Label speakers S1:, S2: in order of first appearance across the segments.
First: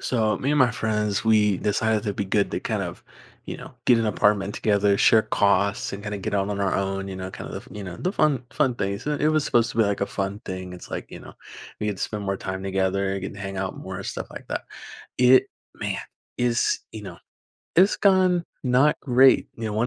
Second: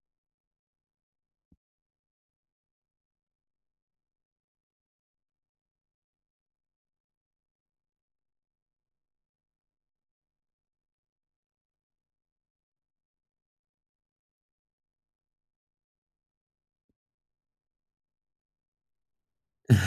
S1: So me and my friends, we decided it'd be good to get an apartment together, share costs, and kind of get out on our own. You know, kind of the you know the fun fun things It was supposed to be like a fun thing. It's like you know, We get to spend more time together, get to hang out more, stuff like that. It man is you know it's gone not great. You know, one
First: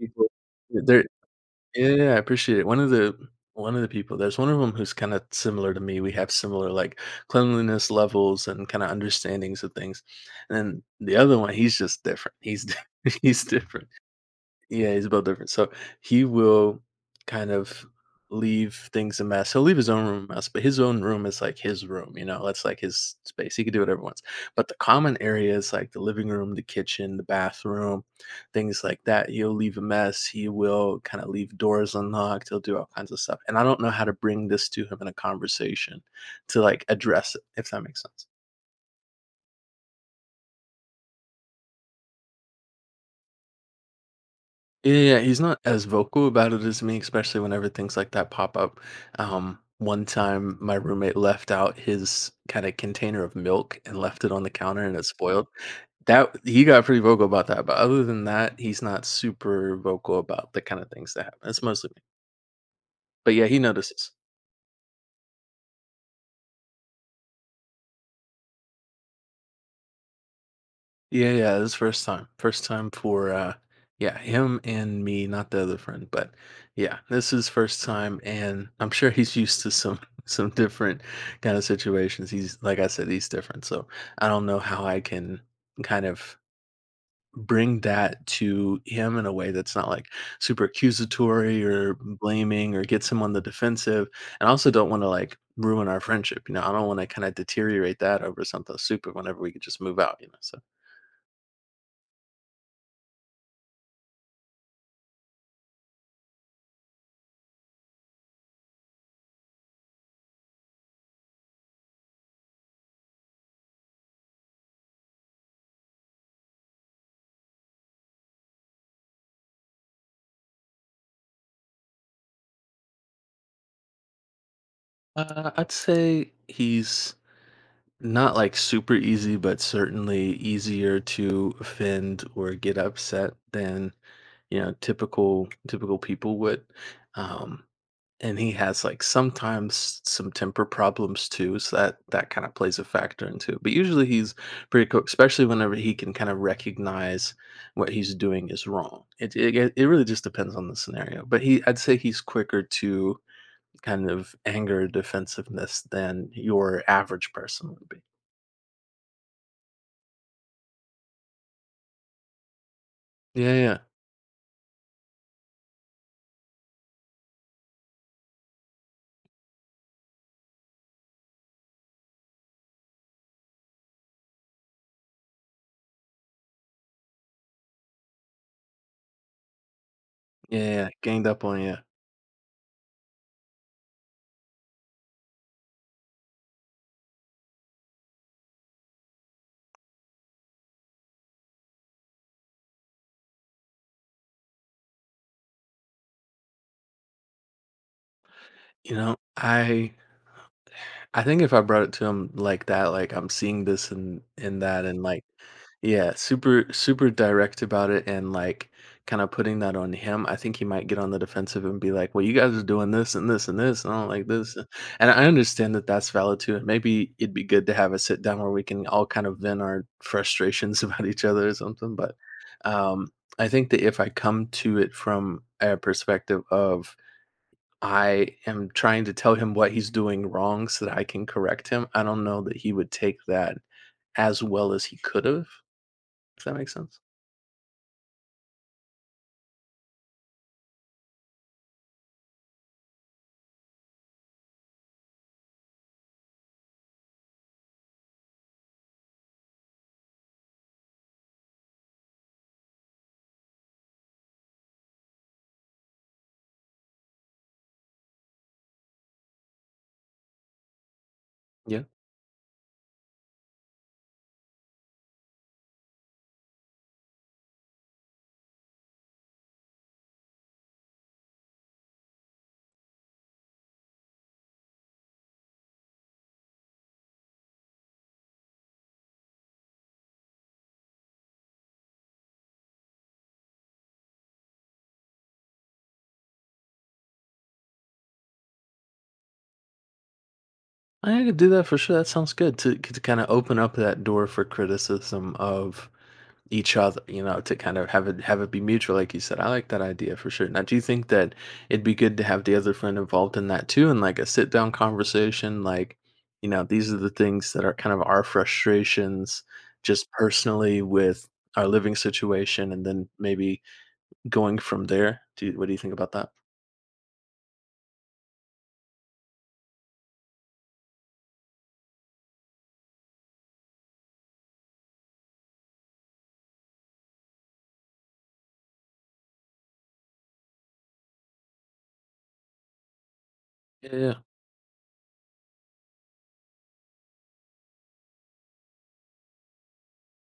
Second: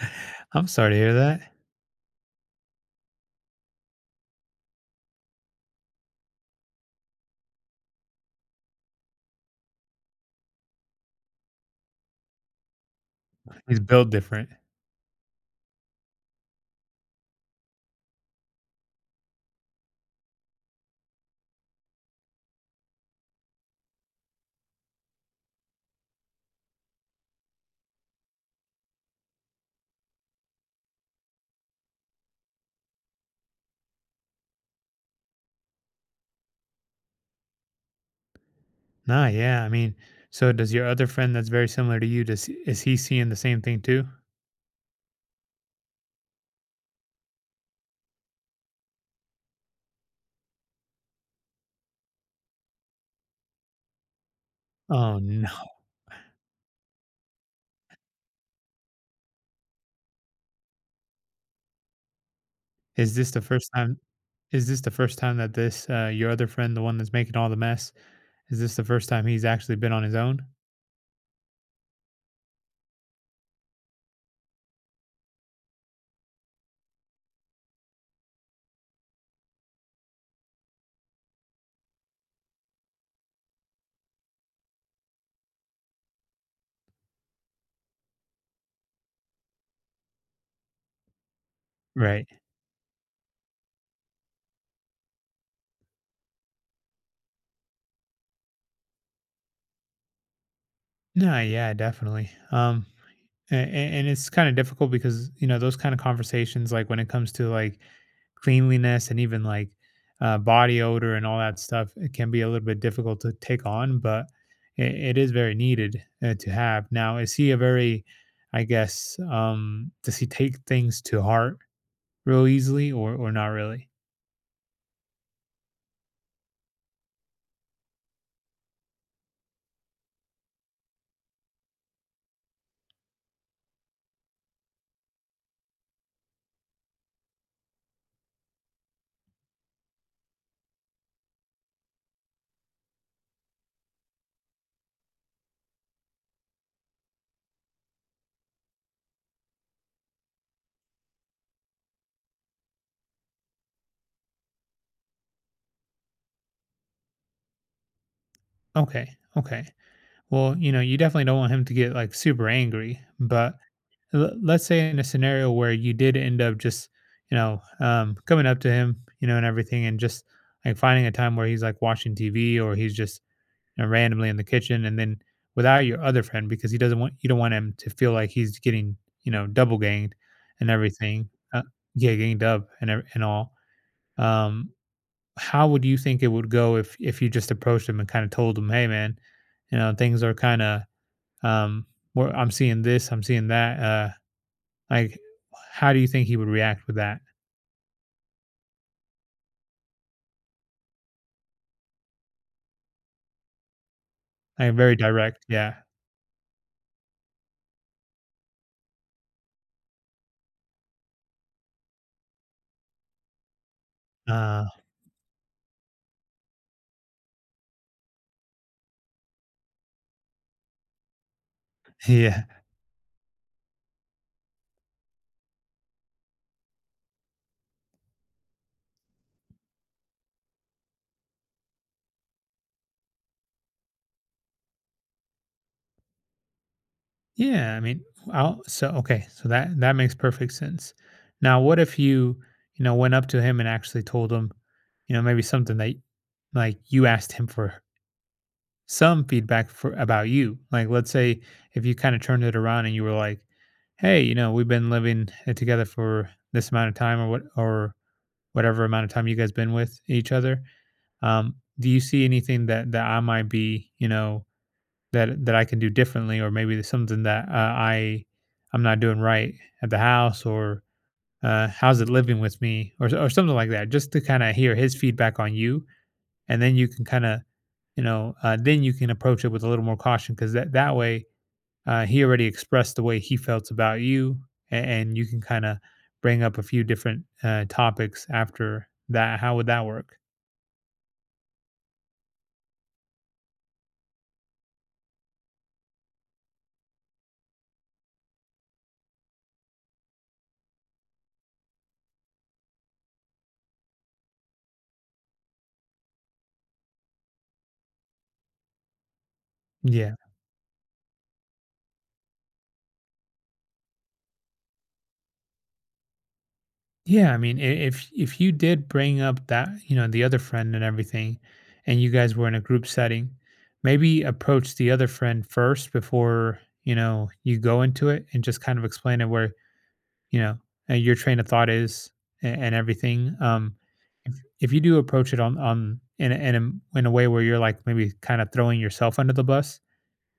S1: people
S2: I'm sorry to
S1: there
S2: hear that.
S1: Yeah, yeah, yeah, I appreciate it. One of the people, there's one of them who's kind of similar to me. We have similar like cleanliness levels and kind of understandings of things. And then the other one, he's just different. He's
S2: He's
S1: different.
S2: built different.
S1: Yeah, he's a little different. So he will kind of leave things a mess. He'll leave his own room a mess, but his own room is like his room, you know, that's like his space. He can do whatever he wants. But the common areas like the living room, the kitchen, the bathroom, things like that, he'll leave a mess. He will kind of leave doors unlocked. He'll do all kinds of stuff. And I don't know how to bring this to him in a conversation to like address it, if that makes sense.
S2: Nah, yeah. I mean, so does your other friend that's very similar to you, does is he seeing the same thing too?
S1: Yeah, yeah, yeah, he's not as vocal about it as me, especially whenever things like that pop up. One time, my roommate left out his kind of container of milk and left it on the counter, and it
S2: Oh
S1: spoiled.
S2: no.
S1: That he got pretty vocal about that, but other than that, he's not super vocal about the kind of things that happen. It's mostly me,
S2: Is this
S1: but
S2: the
S1: yeah, he
S2: first time
S1: notices.
S2: is this the first time that this your other friend, the one that's making all the mess, is this the first time he's actually been on his own?
S1: Yeah, yeah, this first time. First time for yeah, him and me, not the other friend, but yeah, this is first time and I'm sure he's used to some some different kind of situations. He's like I said, he's different. So I don't know how I can kind of bring that to him in a way that's not like super accusatory or
S2: Right.
S1: blaming or gets him on the defensive. And I also don't want to like ruin our friendship. You know, I don't want to kind of deteriorate that over something stupid whenever we could just move out, you know. So
S2: No, yeah, definitely. And it's kind of difficult because, you know, those kind of conversations, like when it comes to like cleanliness and even like body odor and all that stuff, it can be a little bit difficult to take on. But it is very needed, to have. Now, is he a very, I guess, does he take things to heart real easily, or not really?
S1: I'd say he's not like super easy, but certainly easier to offend or get upset than, you know, typical people would. Um, and he has like sometimes some temper problems too, so that kind of plays a factor into it. But usually he's pretty cool, especially whenever he can kind of recognize what he's doing is wrong. It really just depends on the scenario. But I'd say he's quicker to kind of anger defensiveness than your average person would be.
S2: Okay. Okay. Well, you know, you definitely don't want him to get like super angry.
S1: Yeah,
S2: But
S1: yeah.
S2: let's say in a scenario where you did end up just, you know, coming up to him, you know, and everything, and just like finding a time where he's like watching TV or he's just, you know, randomly in the kitchen, and then without your other friend, because he doesn't want, you don't want him to feel like he's getting, you know, double ganged
S1: Yeah,
S2: and
S1: yeah, ganged
S2: everything.
S1: up on
S2: uh,
S1: you.
S2: yeah, ganged up and and all. Um, how would you think it would go if you just approached him and kind of told him, hey man, you know, things are kind of, um, where I'm seeing this, I'm seeing that, like, how do you think he would react with that?
S1: You know, I think if I brought it to him like that, like I'm seeing this and
S2: Like,
S1: that
S2: very
S1: and like
S2: direct, yeah.
S1: yeah, super direct about it and like kind of putting that on him, I think he might get on the defensive and be like, "Well, you guys are doing this and this and this, and I don't like this."
S2: Uh,
S1: And I understand that that's valid too. And maybe it'd be good to have a sit down where we can all kind of vent our frustrations about each other or something. But
S2: yeah.
S1: um, I think that if I come to it from a perspective of I am trying to tell him what he's doing wrong so that I can correct him. I don't know that he would take that as well as he could have, if that makes sense.
S2: Yeah, I mean, I'll, so, okay, so that that makes perfect sense. Now, what if you, you know, went up to him and actually told him, you know, maybe something that, like, you asked him for some feedback for about you. Like, let's say if you kind of turned it around and you were like, "Hey, you know, we've been living, together for this amount of time, or what, or whatever amount of time you guys been with each other."
S1: Yeah.
S2: Do you see anything that that I might be, you know, that that I can do differently, or maybe there's something that, I I'm not doing right at the house, or how's it living with me, or something like that, just to kind of hear his feedback on you, and then you can kind of, you know, then you can approach it with a little more caution, because that that way, he already expressed the way he felt about you, and you can kind of bring up a few different topics after that. How would that work?
S1: I could do that for sure. That sounds good to kinda open up that door for criticism of each other, you know, to kind of have it be mutual, like you said. I like that idea for sure. Now, do you think that it'd be good to have the other friend involved in that too, and like a sit down conversation, like, you know, these are the things that are kind of our frustrations, just
S2: Yeah.
S1: personally with our living situation, and then maybe going from there. What do you think about that?
S2: Yeah, I mean, if you did bring up that, you know, the other friend and everything, and you guys were in a group setting, maybe approach the other friend first before, you know, you go into it, and just kind of explain it where, you know, your train of thought is, and everything.
S1: Yeah. Yeah.
S2: If, if you do approach it on, in a, in a, in a way where you're like maybe kind of throwing yourself under the bus,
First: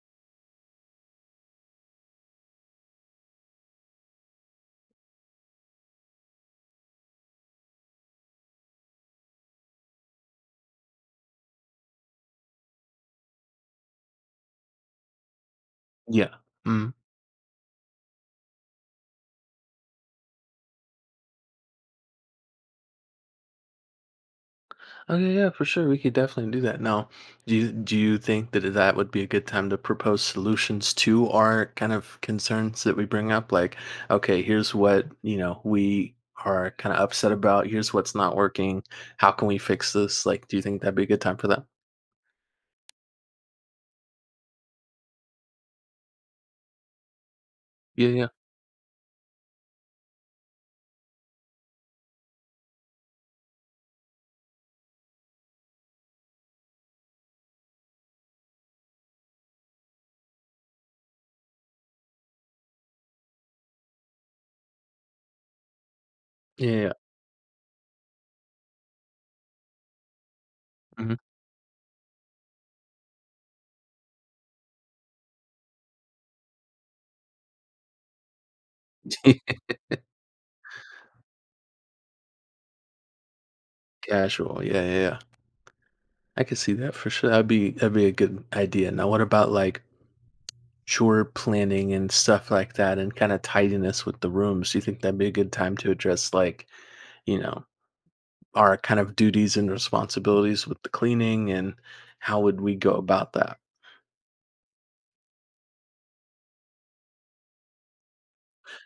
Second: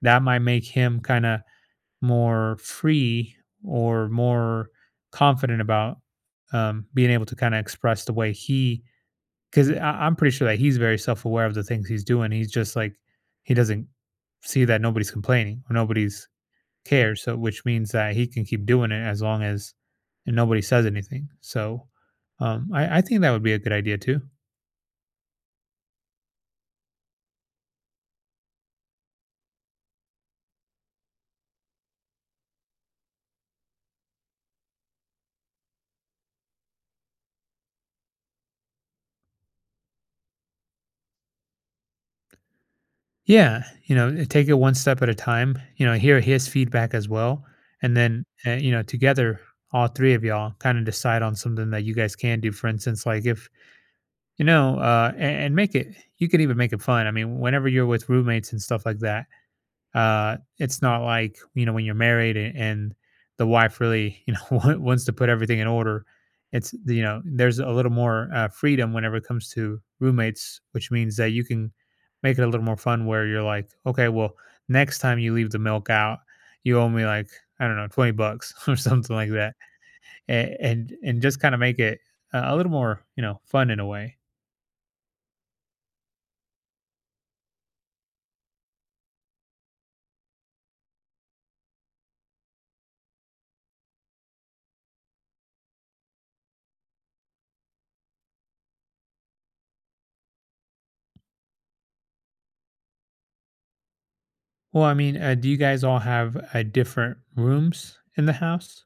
S2: that might make him kind of more free or more confident about, being able to kind of express the way he, because I'm pretty sure that he's very self-aware of the things he's doing. He's just like, he doesn't see that nobody's complaining or nobody's
S1: Yeah.
S2: cares, so which means that he can keep doing it as long as, and nobody says anything. So um, I think that would be a good idea too.
S1: Okay, yeah, for sure. We could definitely do that. Now, do you think that that would be a good time to propose solutions to our kind of concerns that we bring up? Like, okay, here's what, you know, we are kind of upset about. Here's what's not working. How can we fix this? Like, do you think that'd be a good time for that?
S2: Yeah, you know, eh, take it one step at a time, you know, hear his feedback as well. And
S1: Yeah,
S2: then,
S1: yeah,
S2: you know, together, all three of y'all kind of decide on something that you guys can do. For instance, like if, you know, and make it, you could even make it fun. I mean, whenever you're with roommates and stuff like that, it's not like, you know, when you're married, and the wife really, you know, wants to put everything in order.
S1: yeah,
S2: It's,
S1: yeah.
S2: you know, there's a little more freedom whenever it comes to roommates, which
S1: Hmm.
S2: means that you can make it a little more fun where you're like, okay, well, next time you leave the milk out, you owe me like, I don't know, 20 bucks or something like that. And just kind of make it a little more, you know, fun in a way.
S1: Casual. Yeah, yeah, yeah. I could see that for sure. That'd be a good idea. Now, what about like chore planning and stuff like that, and kind of tidiness with the rooms? Do you think that'd be a good time to address like you know, our kind of duties and responsibilities with the cleaning and how would we go about that?
S2: Well, I mean, do you guys all have different rooms in the house?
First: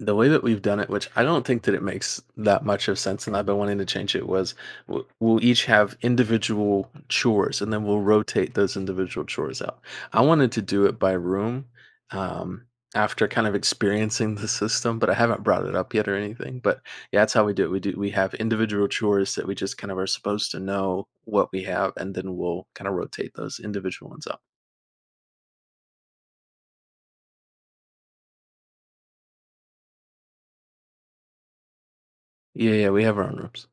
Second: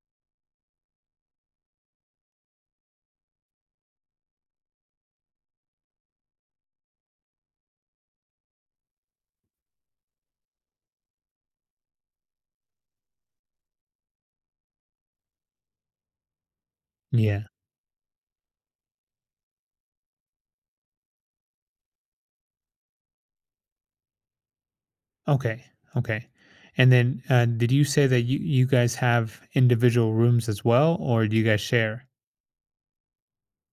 S1: The way that we've done it, which I don't think that it makes that much of sense, and I've been wanting to change it, was we'll each have individual chores and then we'll rotate those individual chores out. I wanted to do it by room um, after kind of experiencing the system, but I haven't brought it up yet or anything. But yeah, that's
S2: Yeah.
S1: how we do it. We have individual chores that we just kind of are supposed to know what we have, and then we'll kind of rotate those individual ones out.
S2: Okay. Okay. And then did you say that you guys have individual rooms as well, or do you guys share?
S1: Yeah, yeah, we have our own rooms.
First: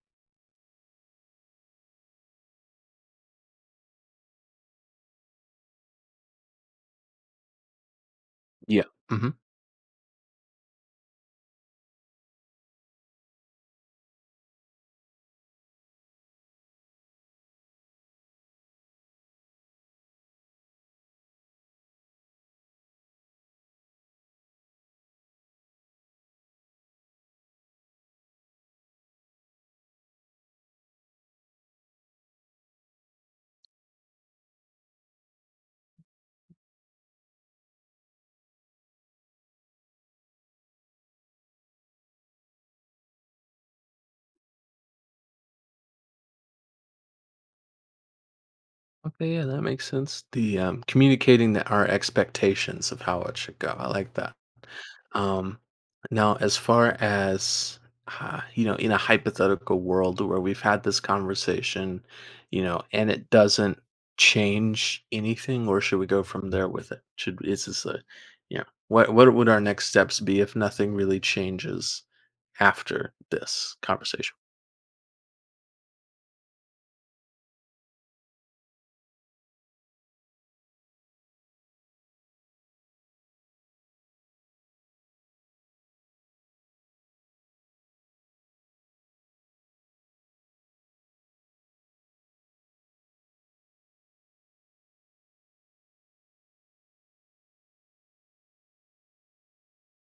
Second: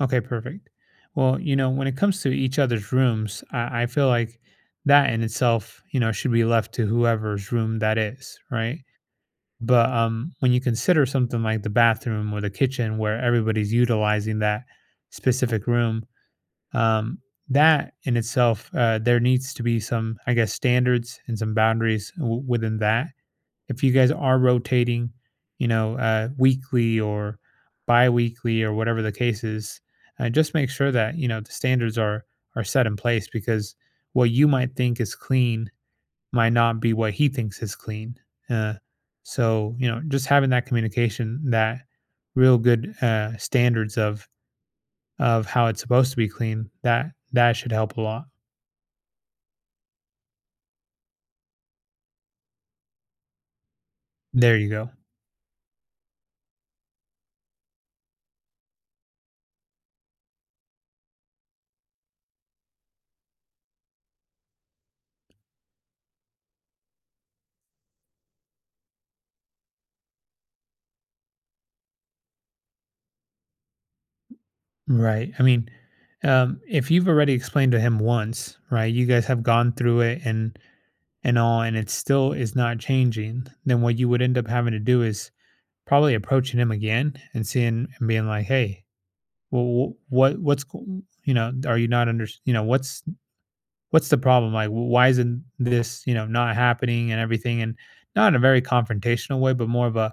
S2: Okay, perfect. Well, you know, when it comes to each other's rooms, I feel like that in itself, you know, should be left to whoever's room that is, right?
S1: Yeah. Mhm.
S2: But when you consider something like the bathroom or the kitchen where everybody's utilizing that specific room, um, that in itself, there needs to be some, I guess, standards and some boundaries within that. If you guys are rotating, you know, weekly or bi-weekly or whatever the case is, just make sure that, you know, the standards are set in place, because what you might think is clean might not be what he thinks is clean. Uh, so you know, just having that communication, that real good standards of how it's supposed to be clean, that should help a lot.
S1: Okay, yeah, that makes sense. The Communicating that our expectations of how it should go, I like that.
S2: There you go.
S1: Um, now, as far as you know, in a hypothetical world where we've had this conversation, you know, and it doesn't change anything, or should we go from there with it? Should is this a, you know, what would our
S2: Right. I mean, if you've already explained to him once, right, you guys have gone through it and all, and it still is not changing, then what you would end up having to do is probably approaching him again and seeing and being like, hey, well, what's you know, are you not under, you know, what's the problem? Like, why isn't this, you know, not happening and everything? And not in a very confrontational way, but more of a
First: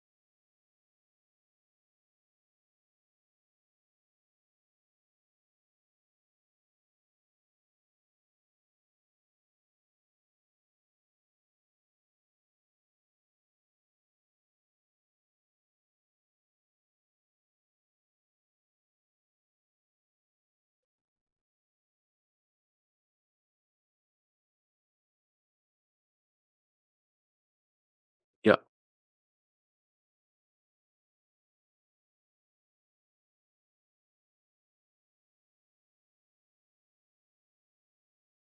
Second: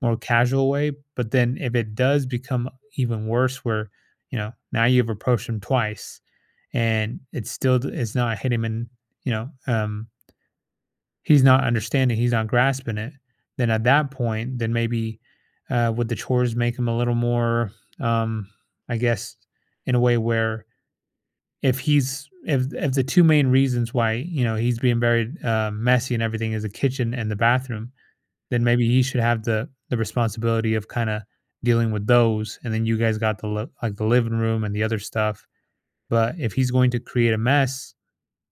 S2: more casual way. But then if it does become even worse, where, you know, now you've approached him twice, and it's still it's not hit him, and you know he's not understanding, he's not grasping it. Then at that point, then maybe would the chores make him a little more, um, I guess, in a way where if he's, if the two main reasons why, you know, he's being very messy and everything is the kitchen and the bathroom, then maybe he should have the responsibility of kind of dealing with those, and then you guys got the like the living room and the other stuff. But if he's going to create a mess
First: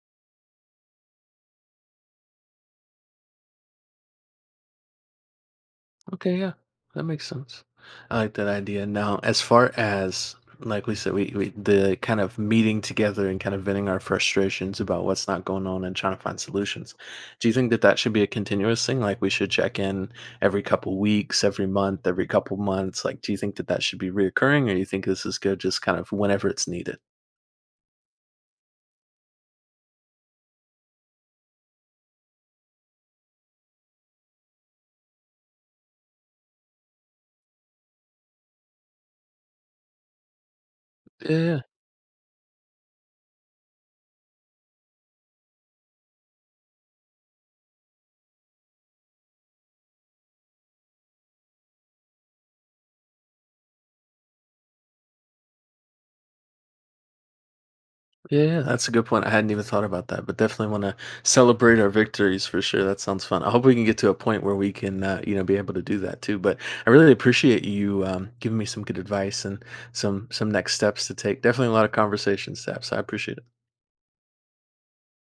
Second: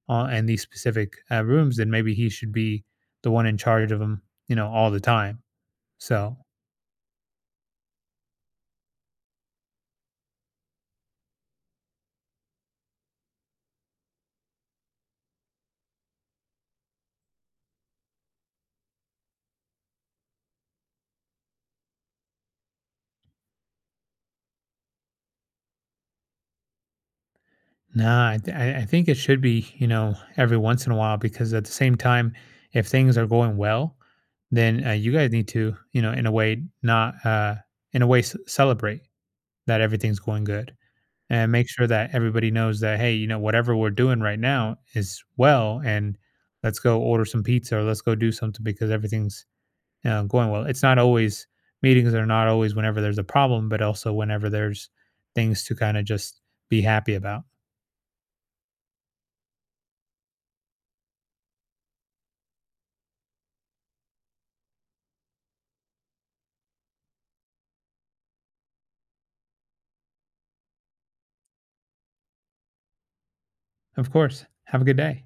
S2: on in these specific rooms, then maybe he should be the one in charge of them, you know, all the time.
S1: Okay,
S2: So
S1: yeah, that makes sense. I like that idea. Now, as far as like we said, we the kind of meeting together and kind of venting our frustrations about what's not going on and trying to find solutions. Do you think that that should be a continuous thing? Like we should check in every couple weeks, every month, every couple months. Like, do you think that that should be reoccurring, or you think this is good just kind of whenever it's needed?
S2: nah, I, th- I think it should be, you know, every once in a while, because at the same time, if things are going well, then you guys need to, you know, in a way not in a way c- celebrate that everything's going good, and
S1: Yeah.
S2: make sure that everybody knows that, hey, you know, whatever we're doing right now is well, and let's go order some pizza, or let's go do something, because everything's, you know, going well. It's not always, meetings are not always whenever there's a problem, but also whenever there's things to kind of just be happy about.
S1: Yeah, yeah, that's a good point. I hadn't even thought about that, but definitely want to celebrate our victories for sure. That sounds fun. I hope we can get to a point where we can, you know, be able to do that too. But I really appreciate you giving me some good advice and some next steps to take. Definitely a lot of conversations to have, so I appreciate it.
S2: Of course, have a good day.